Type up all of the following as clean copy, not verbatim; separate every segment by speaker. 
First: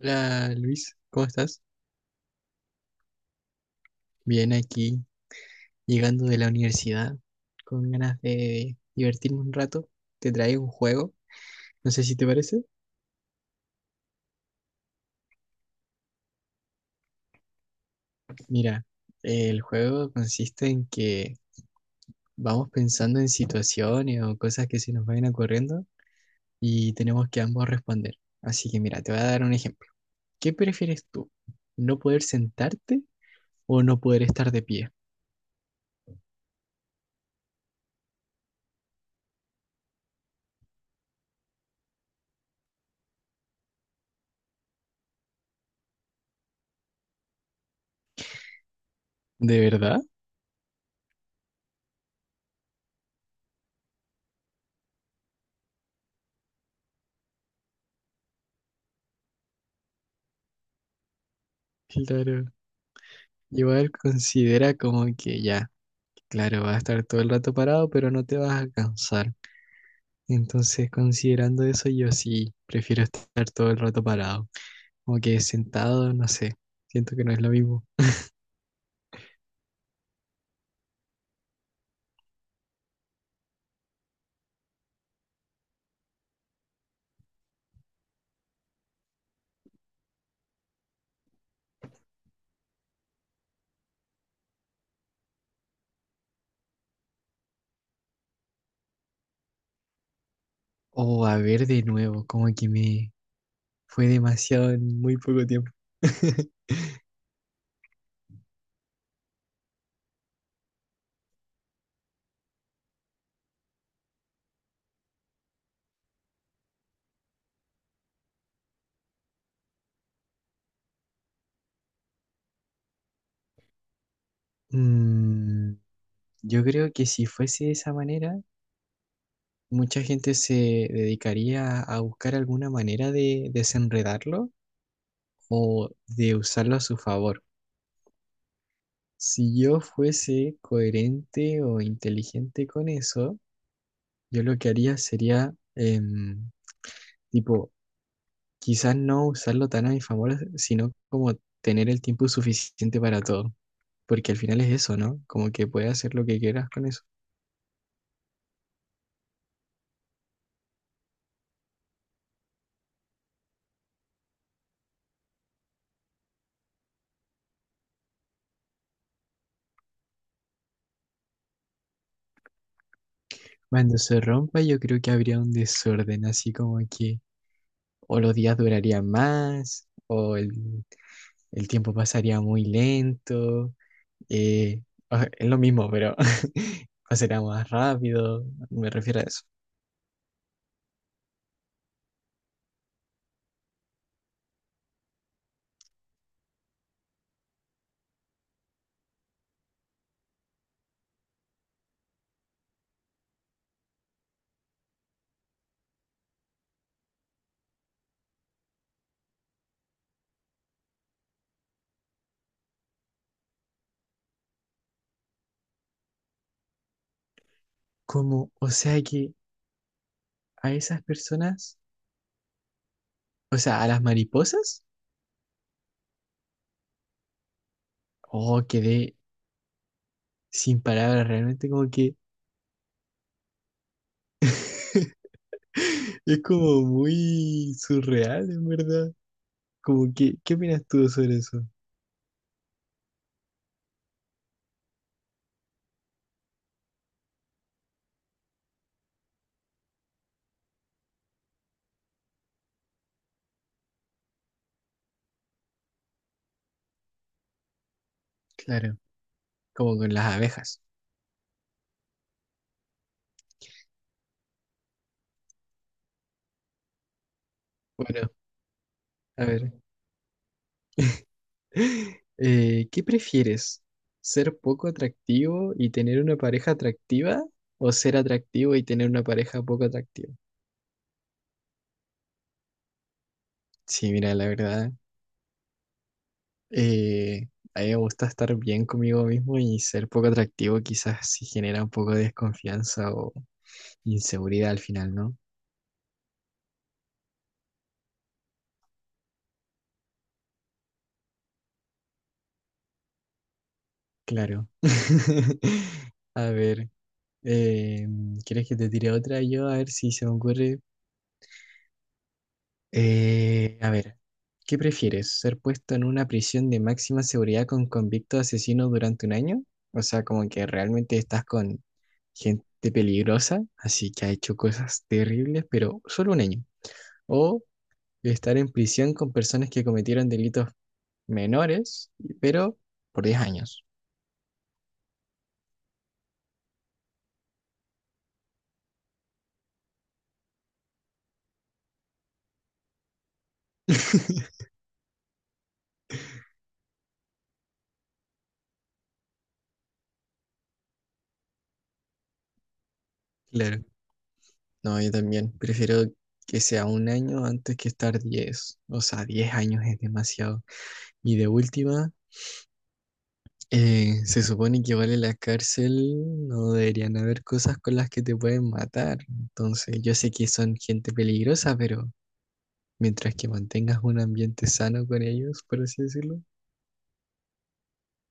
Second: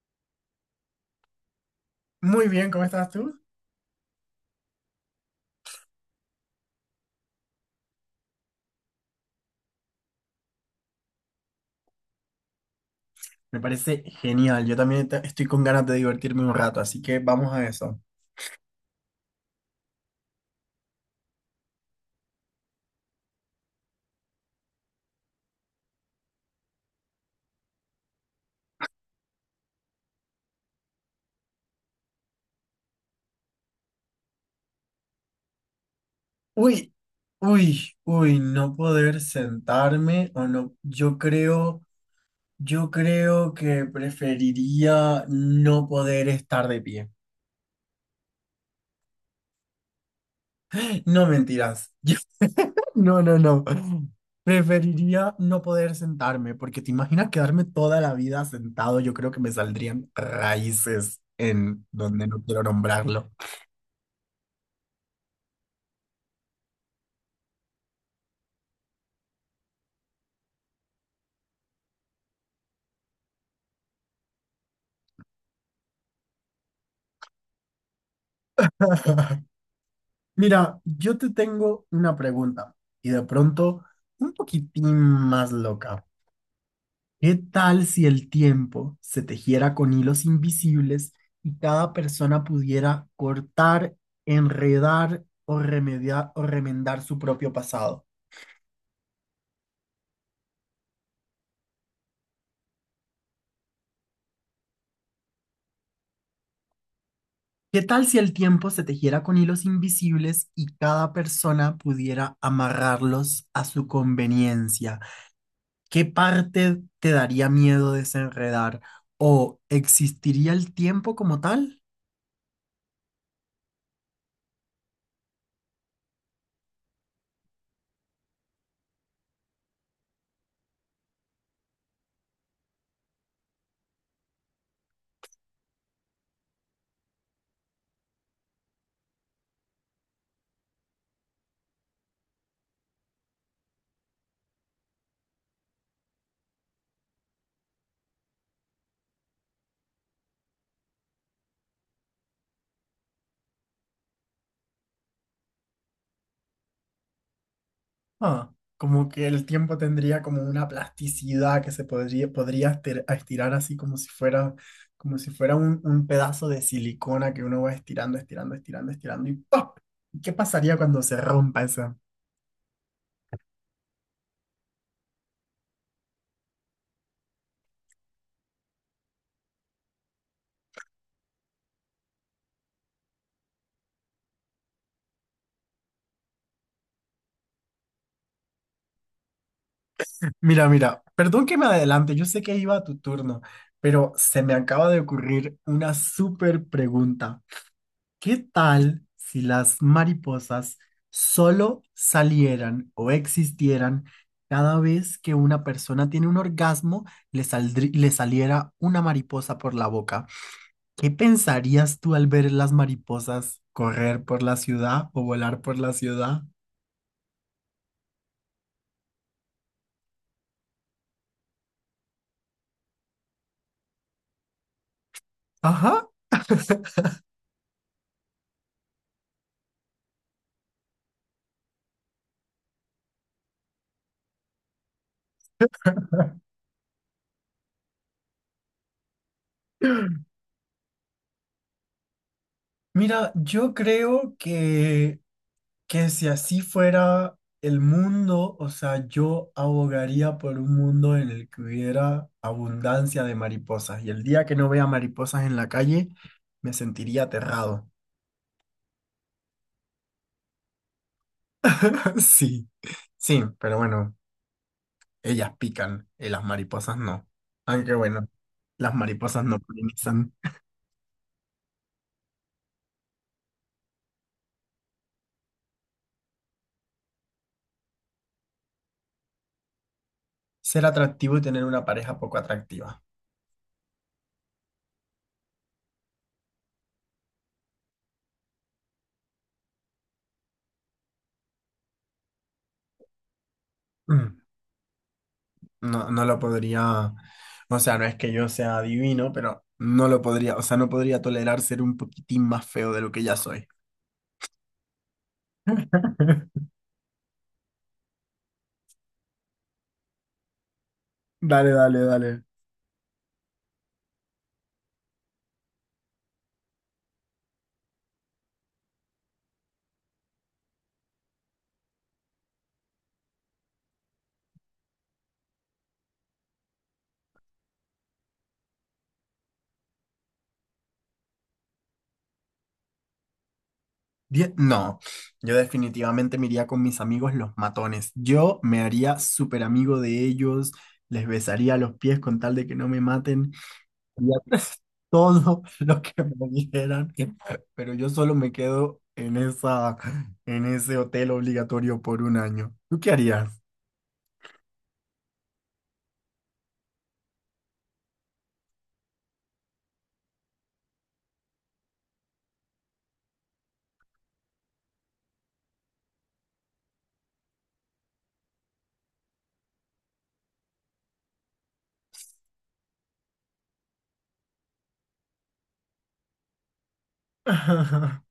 Speaker 1: Hola Luis, ¿cómo estás?
Speaker 2: Muy bien, ¿cómo estás tú?
Speaker 1: Bien aquí, llegando de la universidad, con ganas de divertirme un rato. Te traigo un juego, no sé si te parece.
Speaker 2: Me parece genial. Yo también estoy con ganas de divertirme un rato, así que vamos a eso.
Speaker 1: Mira, el juego consiste en que vamos pensando en situaciones o cosas que se nos vayan ocurriendo y tenemos que ambos responder. Así que mira, te voy a dar un ejemplo. ¿Qué prefieres tú? ¿No poder sentarte o no poder estar de pie?
Speaker 2: Uy, uy, uy, no poder sentarme o no. Yo creo que preferiría no poder estar de pie.
Speaker 1: ¿De verdad?
Speaker 2: No mentiras. No, no, no. Preferiría no poder sentarme, porque te imaginas quedarme toda la vida sentado. Yo creo que me saldrían raíces en donde no
Speaker 1: Claro.
Speaker 2: quiero nombrarlo.
Speaker 1: Igual considera como que ya. Claro, vas a estar todo el rato parado, pero no te vas a cansar. Entonces, considerando eso, yo sí prefiero estar todo el rato parado. Como que sentado, no sé, siento que no es lo mismo.
Speaker 2: Mira, yo te tengo una pregunta y de pronto un poquitín más loca. ¿Qué tal si el tiempo se tejiera con hilos invisibles y cada persona pudiera cortar, enredar o remediar o remendar su propio pasado?
Speaker 1: O a ver de nuevo, como que me fue demasiado en muy poco tiempo.
Speaker 2: ¿Qué tal si el tiempo se tejiera con hilos invisibles y cada persona pudiera amarrarlos a su conveniencia? ¿Qué parte te daría miedo desenredar? ¿O existiría el tiempo como tal?
Speaker 1: Mm, yo creo que si fuese de esa manera, mucha gente se dedicaría a buscar alguna manera de desenredarlo o de usarlo a su favor. Si yo fuese coherente o inteligente con eso, yo lo que haría sería, tipo, quizás no usarlo tan a mi favor, sino como tener el tiempo suficiente para todo, porque al final es eso, ¿no? Como que puedes hacer lo que quieras con eso.
Speaker 2: Ah, como que el tiempo tendría como una plasticidad que se podría estirar así como si fuera un pedazo de silicona que uno va estirando, estirando, estirando, estirando y ¡pop! ¿Qué pasaría cuando se rompa esa?
Speaker 1: Cuando se rompa, yo creo que habría un desorden, así como que o los días durarían más, o el tiempo pasaría muy lento. Eh, o sea, es lo mismo, pero o será más rápido, me refiero a eso.
Speaker 2: Mira, mira, perdón que me adelante, yo sé que iba a tu turno, pero se me acaba de ocurrir una súper pregunta. ¿Qué tal si las mariposas solo salieran o existieran cada vez que una persona tiene un orgasmo, le saliera una mariposa por la boca? ¿Qué pensarías tú al ver las mariposas correr por la ciudad o volar por la ciudad?
Speaker 1: Como, o sea que a esas personas, o sea, a las mariposas,
Speaker 2: Ajá.
Speaker 1: oh, quedé sin palabras, realmente como que es como muy surreal, en verdad. Como que, ¿qué opinas tú sobre eso?
Speaker 2: Mira, yo creo que si así fuera el mundo, o sea, yo abogaría por un mundo en el que hubiera abundancia de mariposas. Y el día que no vea mariposas en la calle, me sentiría aterrado.
Speaker 1: Claro, como con las abejas.
Speaker 2: Sí, sí, pero bueno, ellas pican y las mariposas no. Aunque bueno,
Speaker 1: Bueno,
Speaker 2: las mariposas
Speaker 1: a
Speaker 2: no
Speaker 1: ver.
Speaker 2: polinizan.
Speaker 1: ¿Qué prefieres? ¿Ser poco atractivo y tener una pareja atractiva? ¿O ser atractivo y tener una pareja poco atractiva?
Speaker 2: Ser atractivo y tener una pareja poco atractiva.
Speaker 1: Sí, mira, la verdad, eh, a mí me gusta estar bien conmigo mismo y ser poco atractivo quizás sí genera un poco de desconfianza o
Speaker 2: Mm.
Speaker 1: inseguridad al final, ¿no?
Speaker 2: No, no lo podría, o sea, no es que yo sea divino, pero no lo podría, o sea, no podría tolerar ser un poquitín más feo de lo que ya soy.
Speaker 1: Claro. A ver, eh, ¿quieres que te tire otra yo? A ver si se me ocurre.
Speaker 2: Dale, dale, dale.
Speaker 1: A ver, ¿qué prefieres? ¿Ser puesto en una prisión de máxima seguridad con convicto de asesino durante 1 año? O sea, como que realmente estás con gente peligrosa, así que ha hecho cosas terribles, pero solo 1 año. O estar en prisión con personas que cometieron delitos menores, pero por 10 años.
Speaker 2: No, yo definitivamente me iría con mis amigos los matones. Yo me haría súper amigo de ellos, les besaría los pies con tal de que no me maten, haría todo lo que me dijeran, pero yo solo me quedo en esa, en ese hotel obligatorio por un año. ¿Tú qué harías?
Speaker 1: Claro. No, yo también prefiero que sea 1 año antes que estar 10. O sea, 10 años es demasiado. Y de última... se supone que vale la cárcel, no deberían haber cosas con las que te pueden matar. Entonces, yo sé que son gente peligrosa, pero mientras que mantengas un ambiente sano con ellos, por así decirlo.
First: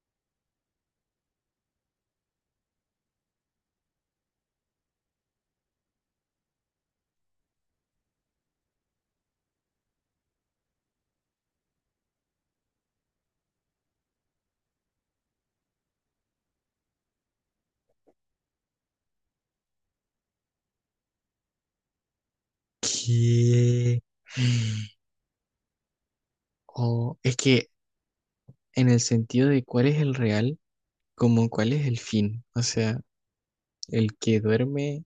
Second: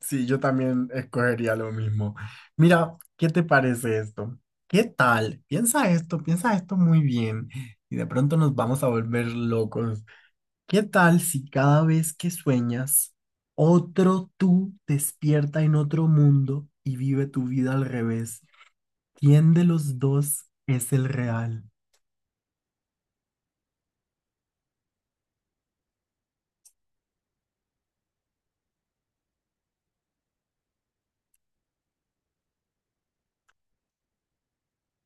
Speaker 2: Sí, yo también escogería lo mismo. Mira, ¿qué te parece esto? ¿Qué tal? Piensa esto muy bien y de pronto nos vamos a volver locos. ¿Qué tal si cada vez que sueñas, otro tú despierta en otro mundo y vive tu vida al revés? ¿Quién de los dos es el real?
Speaker 1: Que... O es que en el sentido de cuál es el real, como cuál es el fin. O sea, el que duerme,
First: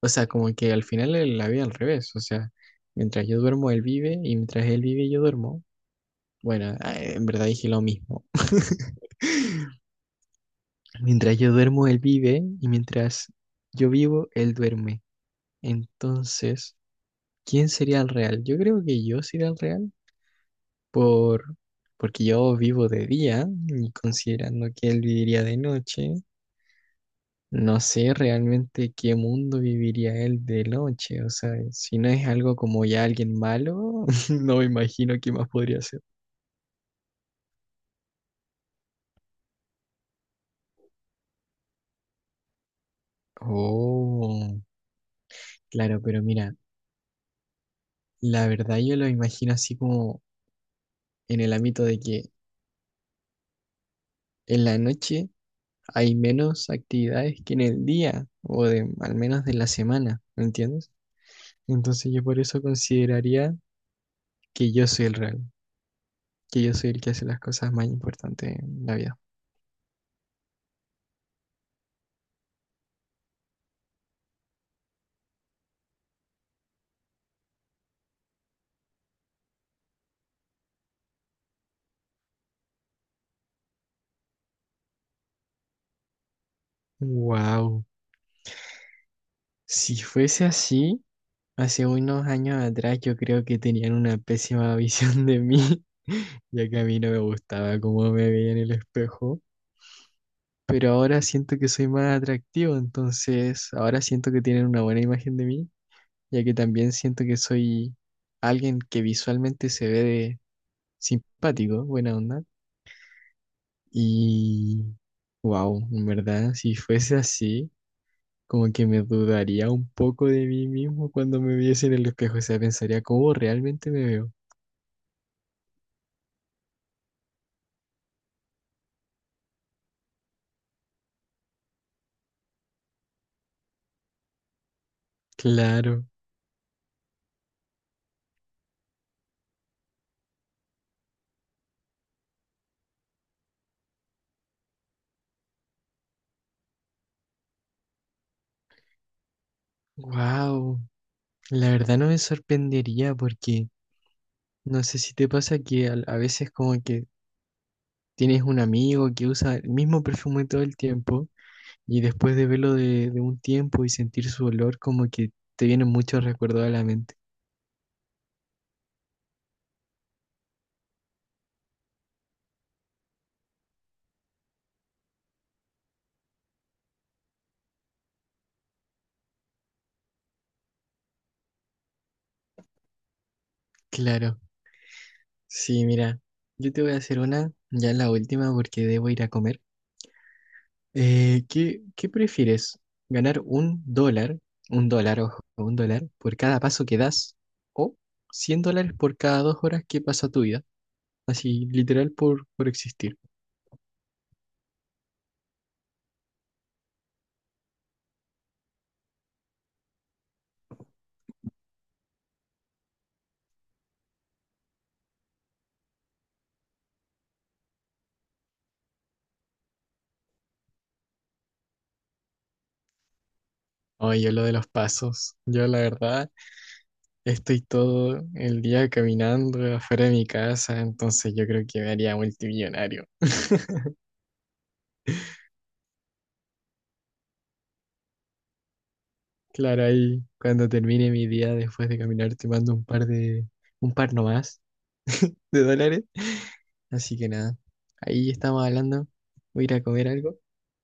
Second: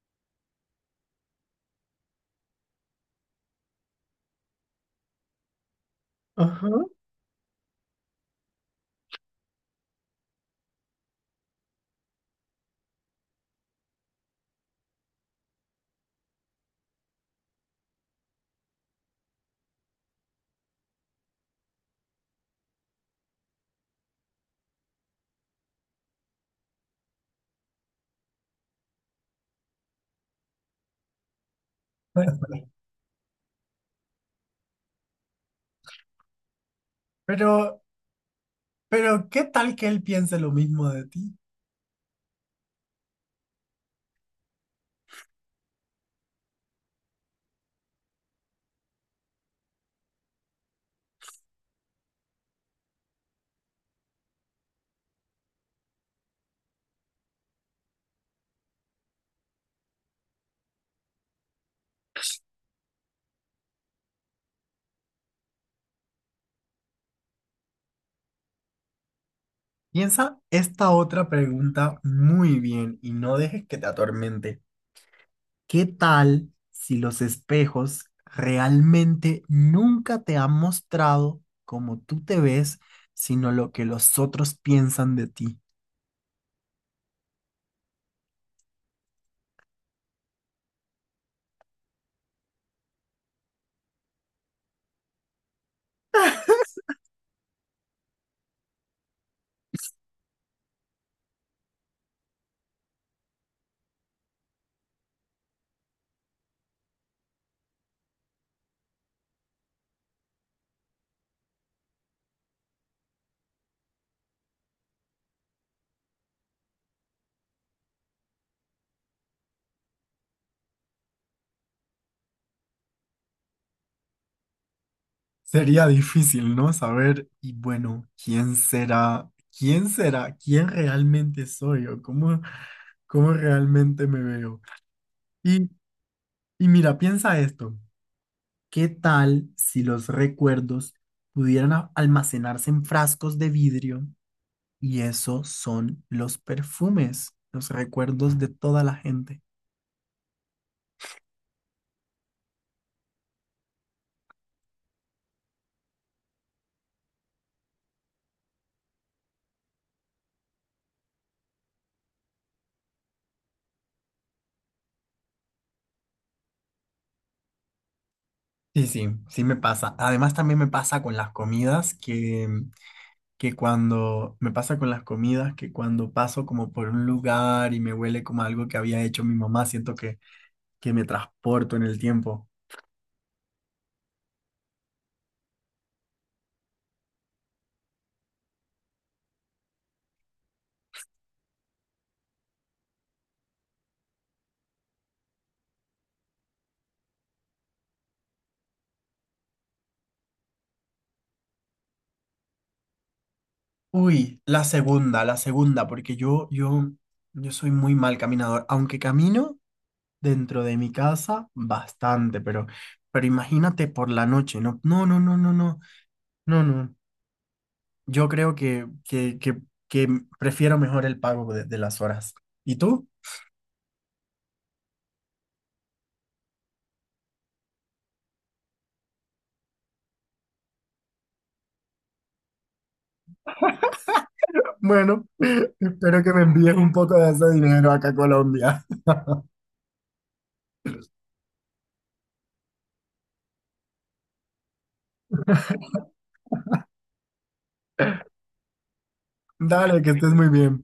Speaker 1: o sea, como que al final la vida al revés. O sea, mientras yo duermo, él vive, y mientras él vive, yo duermo.
Speaker 2: Ajá.
Speaker 1: Bueno, ah, en verdad dije lo mismo. Mientras yo duermo, él vive y mientras yo vivo, él duerme. Entonces, ¿quién sería el real? Yo creo que yo sería el real por porque yo vivo de día y considerando que él viviría de noche, no sé realmente qué mundo viviría él de noche. O sea, si no es algo como ya alguien malo, no me imagino qué más podría ser.
Speaker 2: Pero, pero, ¿qué tal que él piense lo mismo de ti?
Speaker 1: Oh, claro, pero mira, la verdad yo lo imagino así como en el ámbito de que en la noche hay menos actividades que en el día o al menos de la semana, ¿me entiendes? Entonces yo por eso consideraría que yo soy el real, que yo soy el que hace las cosas más importantes en la vida.
Speaker 2: Piensa esta otra pregunta muy bien y no dejes que te atormente. ¿Qué tal si los espejos realmente nunca te han mostrado cómo tú te ves, sino lo que los otros piensan de ti?
Speaker 1: Wow, si fuese así, hace unos años atrás yo creo que tenían una pésima visión de mí, ya que a mí no me gustaba cómo me veía en el espejo. Pero ahora siento que soy más atractivo, entonces ahora siento que tienen una buena imagen de mí ya que también siento que soy alguien que visualmente se ve de simpático, buena onda. Y wow, en verdad, si fuese así, como que me dudaría un poco de mí mismo cuando me viese en el espejo, o sea, pensaría cómo realmente me veo.
Speaker 2: Sería difícil, ¿no? Saber, y bueno, ¿quién será? ¿Quién será? ¿Quién realmente soy? ¿O cómo, cómo realmente me veo? Y,
Speaker 1: Claro,
Speaker 2: y mira, piensa esto. ¿Qué tal si los recuerdos pudieran almacenarse en frascos de vidrio? Y eso son los perfumes, los recuerdos de toda la gente.
Speaker 1: wow, la verdad no me sorprendería porque no sé si te pasa que veces como que tienes un amigo que usa el mismo perfume todo el tiempo. Y después de verlo de un tiempo y sentir su olor, como que te vienen muchos recuerdos a la mente.
Speaker 2: Sí, sí, sí me pasa. Además también me pasa con las comidas que cuando me pasa con las comidas que cuando paso como por un lugar y me huele como algo que había hecho mi mamá, siento que me transporto en el tiempo.
Speaker 1: Claro, sí, mira, yo te voy a hacer una, ya la última porque debo ir a comer. ¿Qué prefieres? ¿Ganar $1, $1, ojo, $1 por cada paso que das o $100 por cada 2 horas que pasa tu vida? Así, literal por existir.
Speaker 2: Uy, la segunda, porque yo soy muy mal caminador, aunque camino. Dentro de mi casa bastante, pero imagínate por la noche, no, no, no, no, no, no, no, no. Yo creo que prefiero mejor el pago de las horas. ¿Y tú?
Speaker 1: Oye, yo lo de los pasos, yo la verdad estoy todo el día caminando afuera de mi casa, entonces yo creo que me haría multimillonario.
Speaker 2: Bueno, espero que me envíes un poco de ese dinero acá a Colombia.
Speaker 1: Claro, ahí cuando termine mi día después de caminar te mando un par nomás de dólares. Así que nada, ahí estamos hablando. Voy a ir a
Speaker 2: Dale,
Speaker 1: comer
Speaker 2: que estés
Speaker 1: algo.
Speaker 2: muy bien.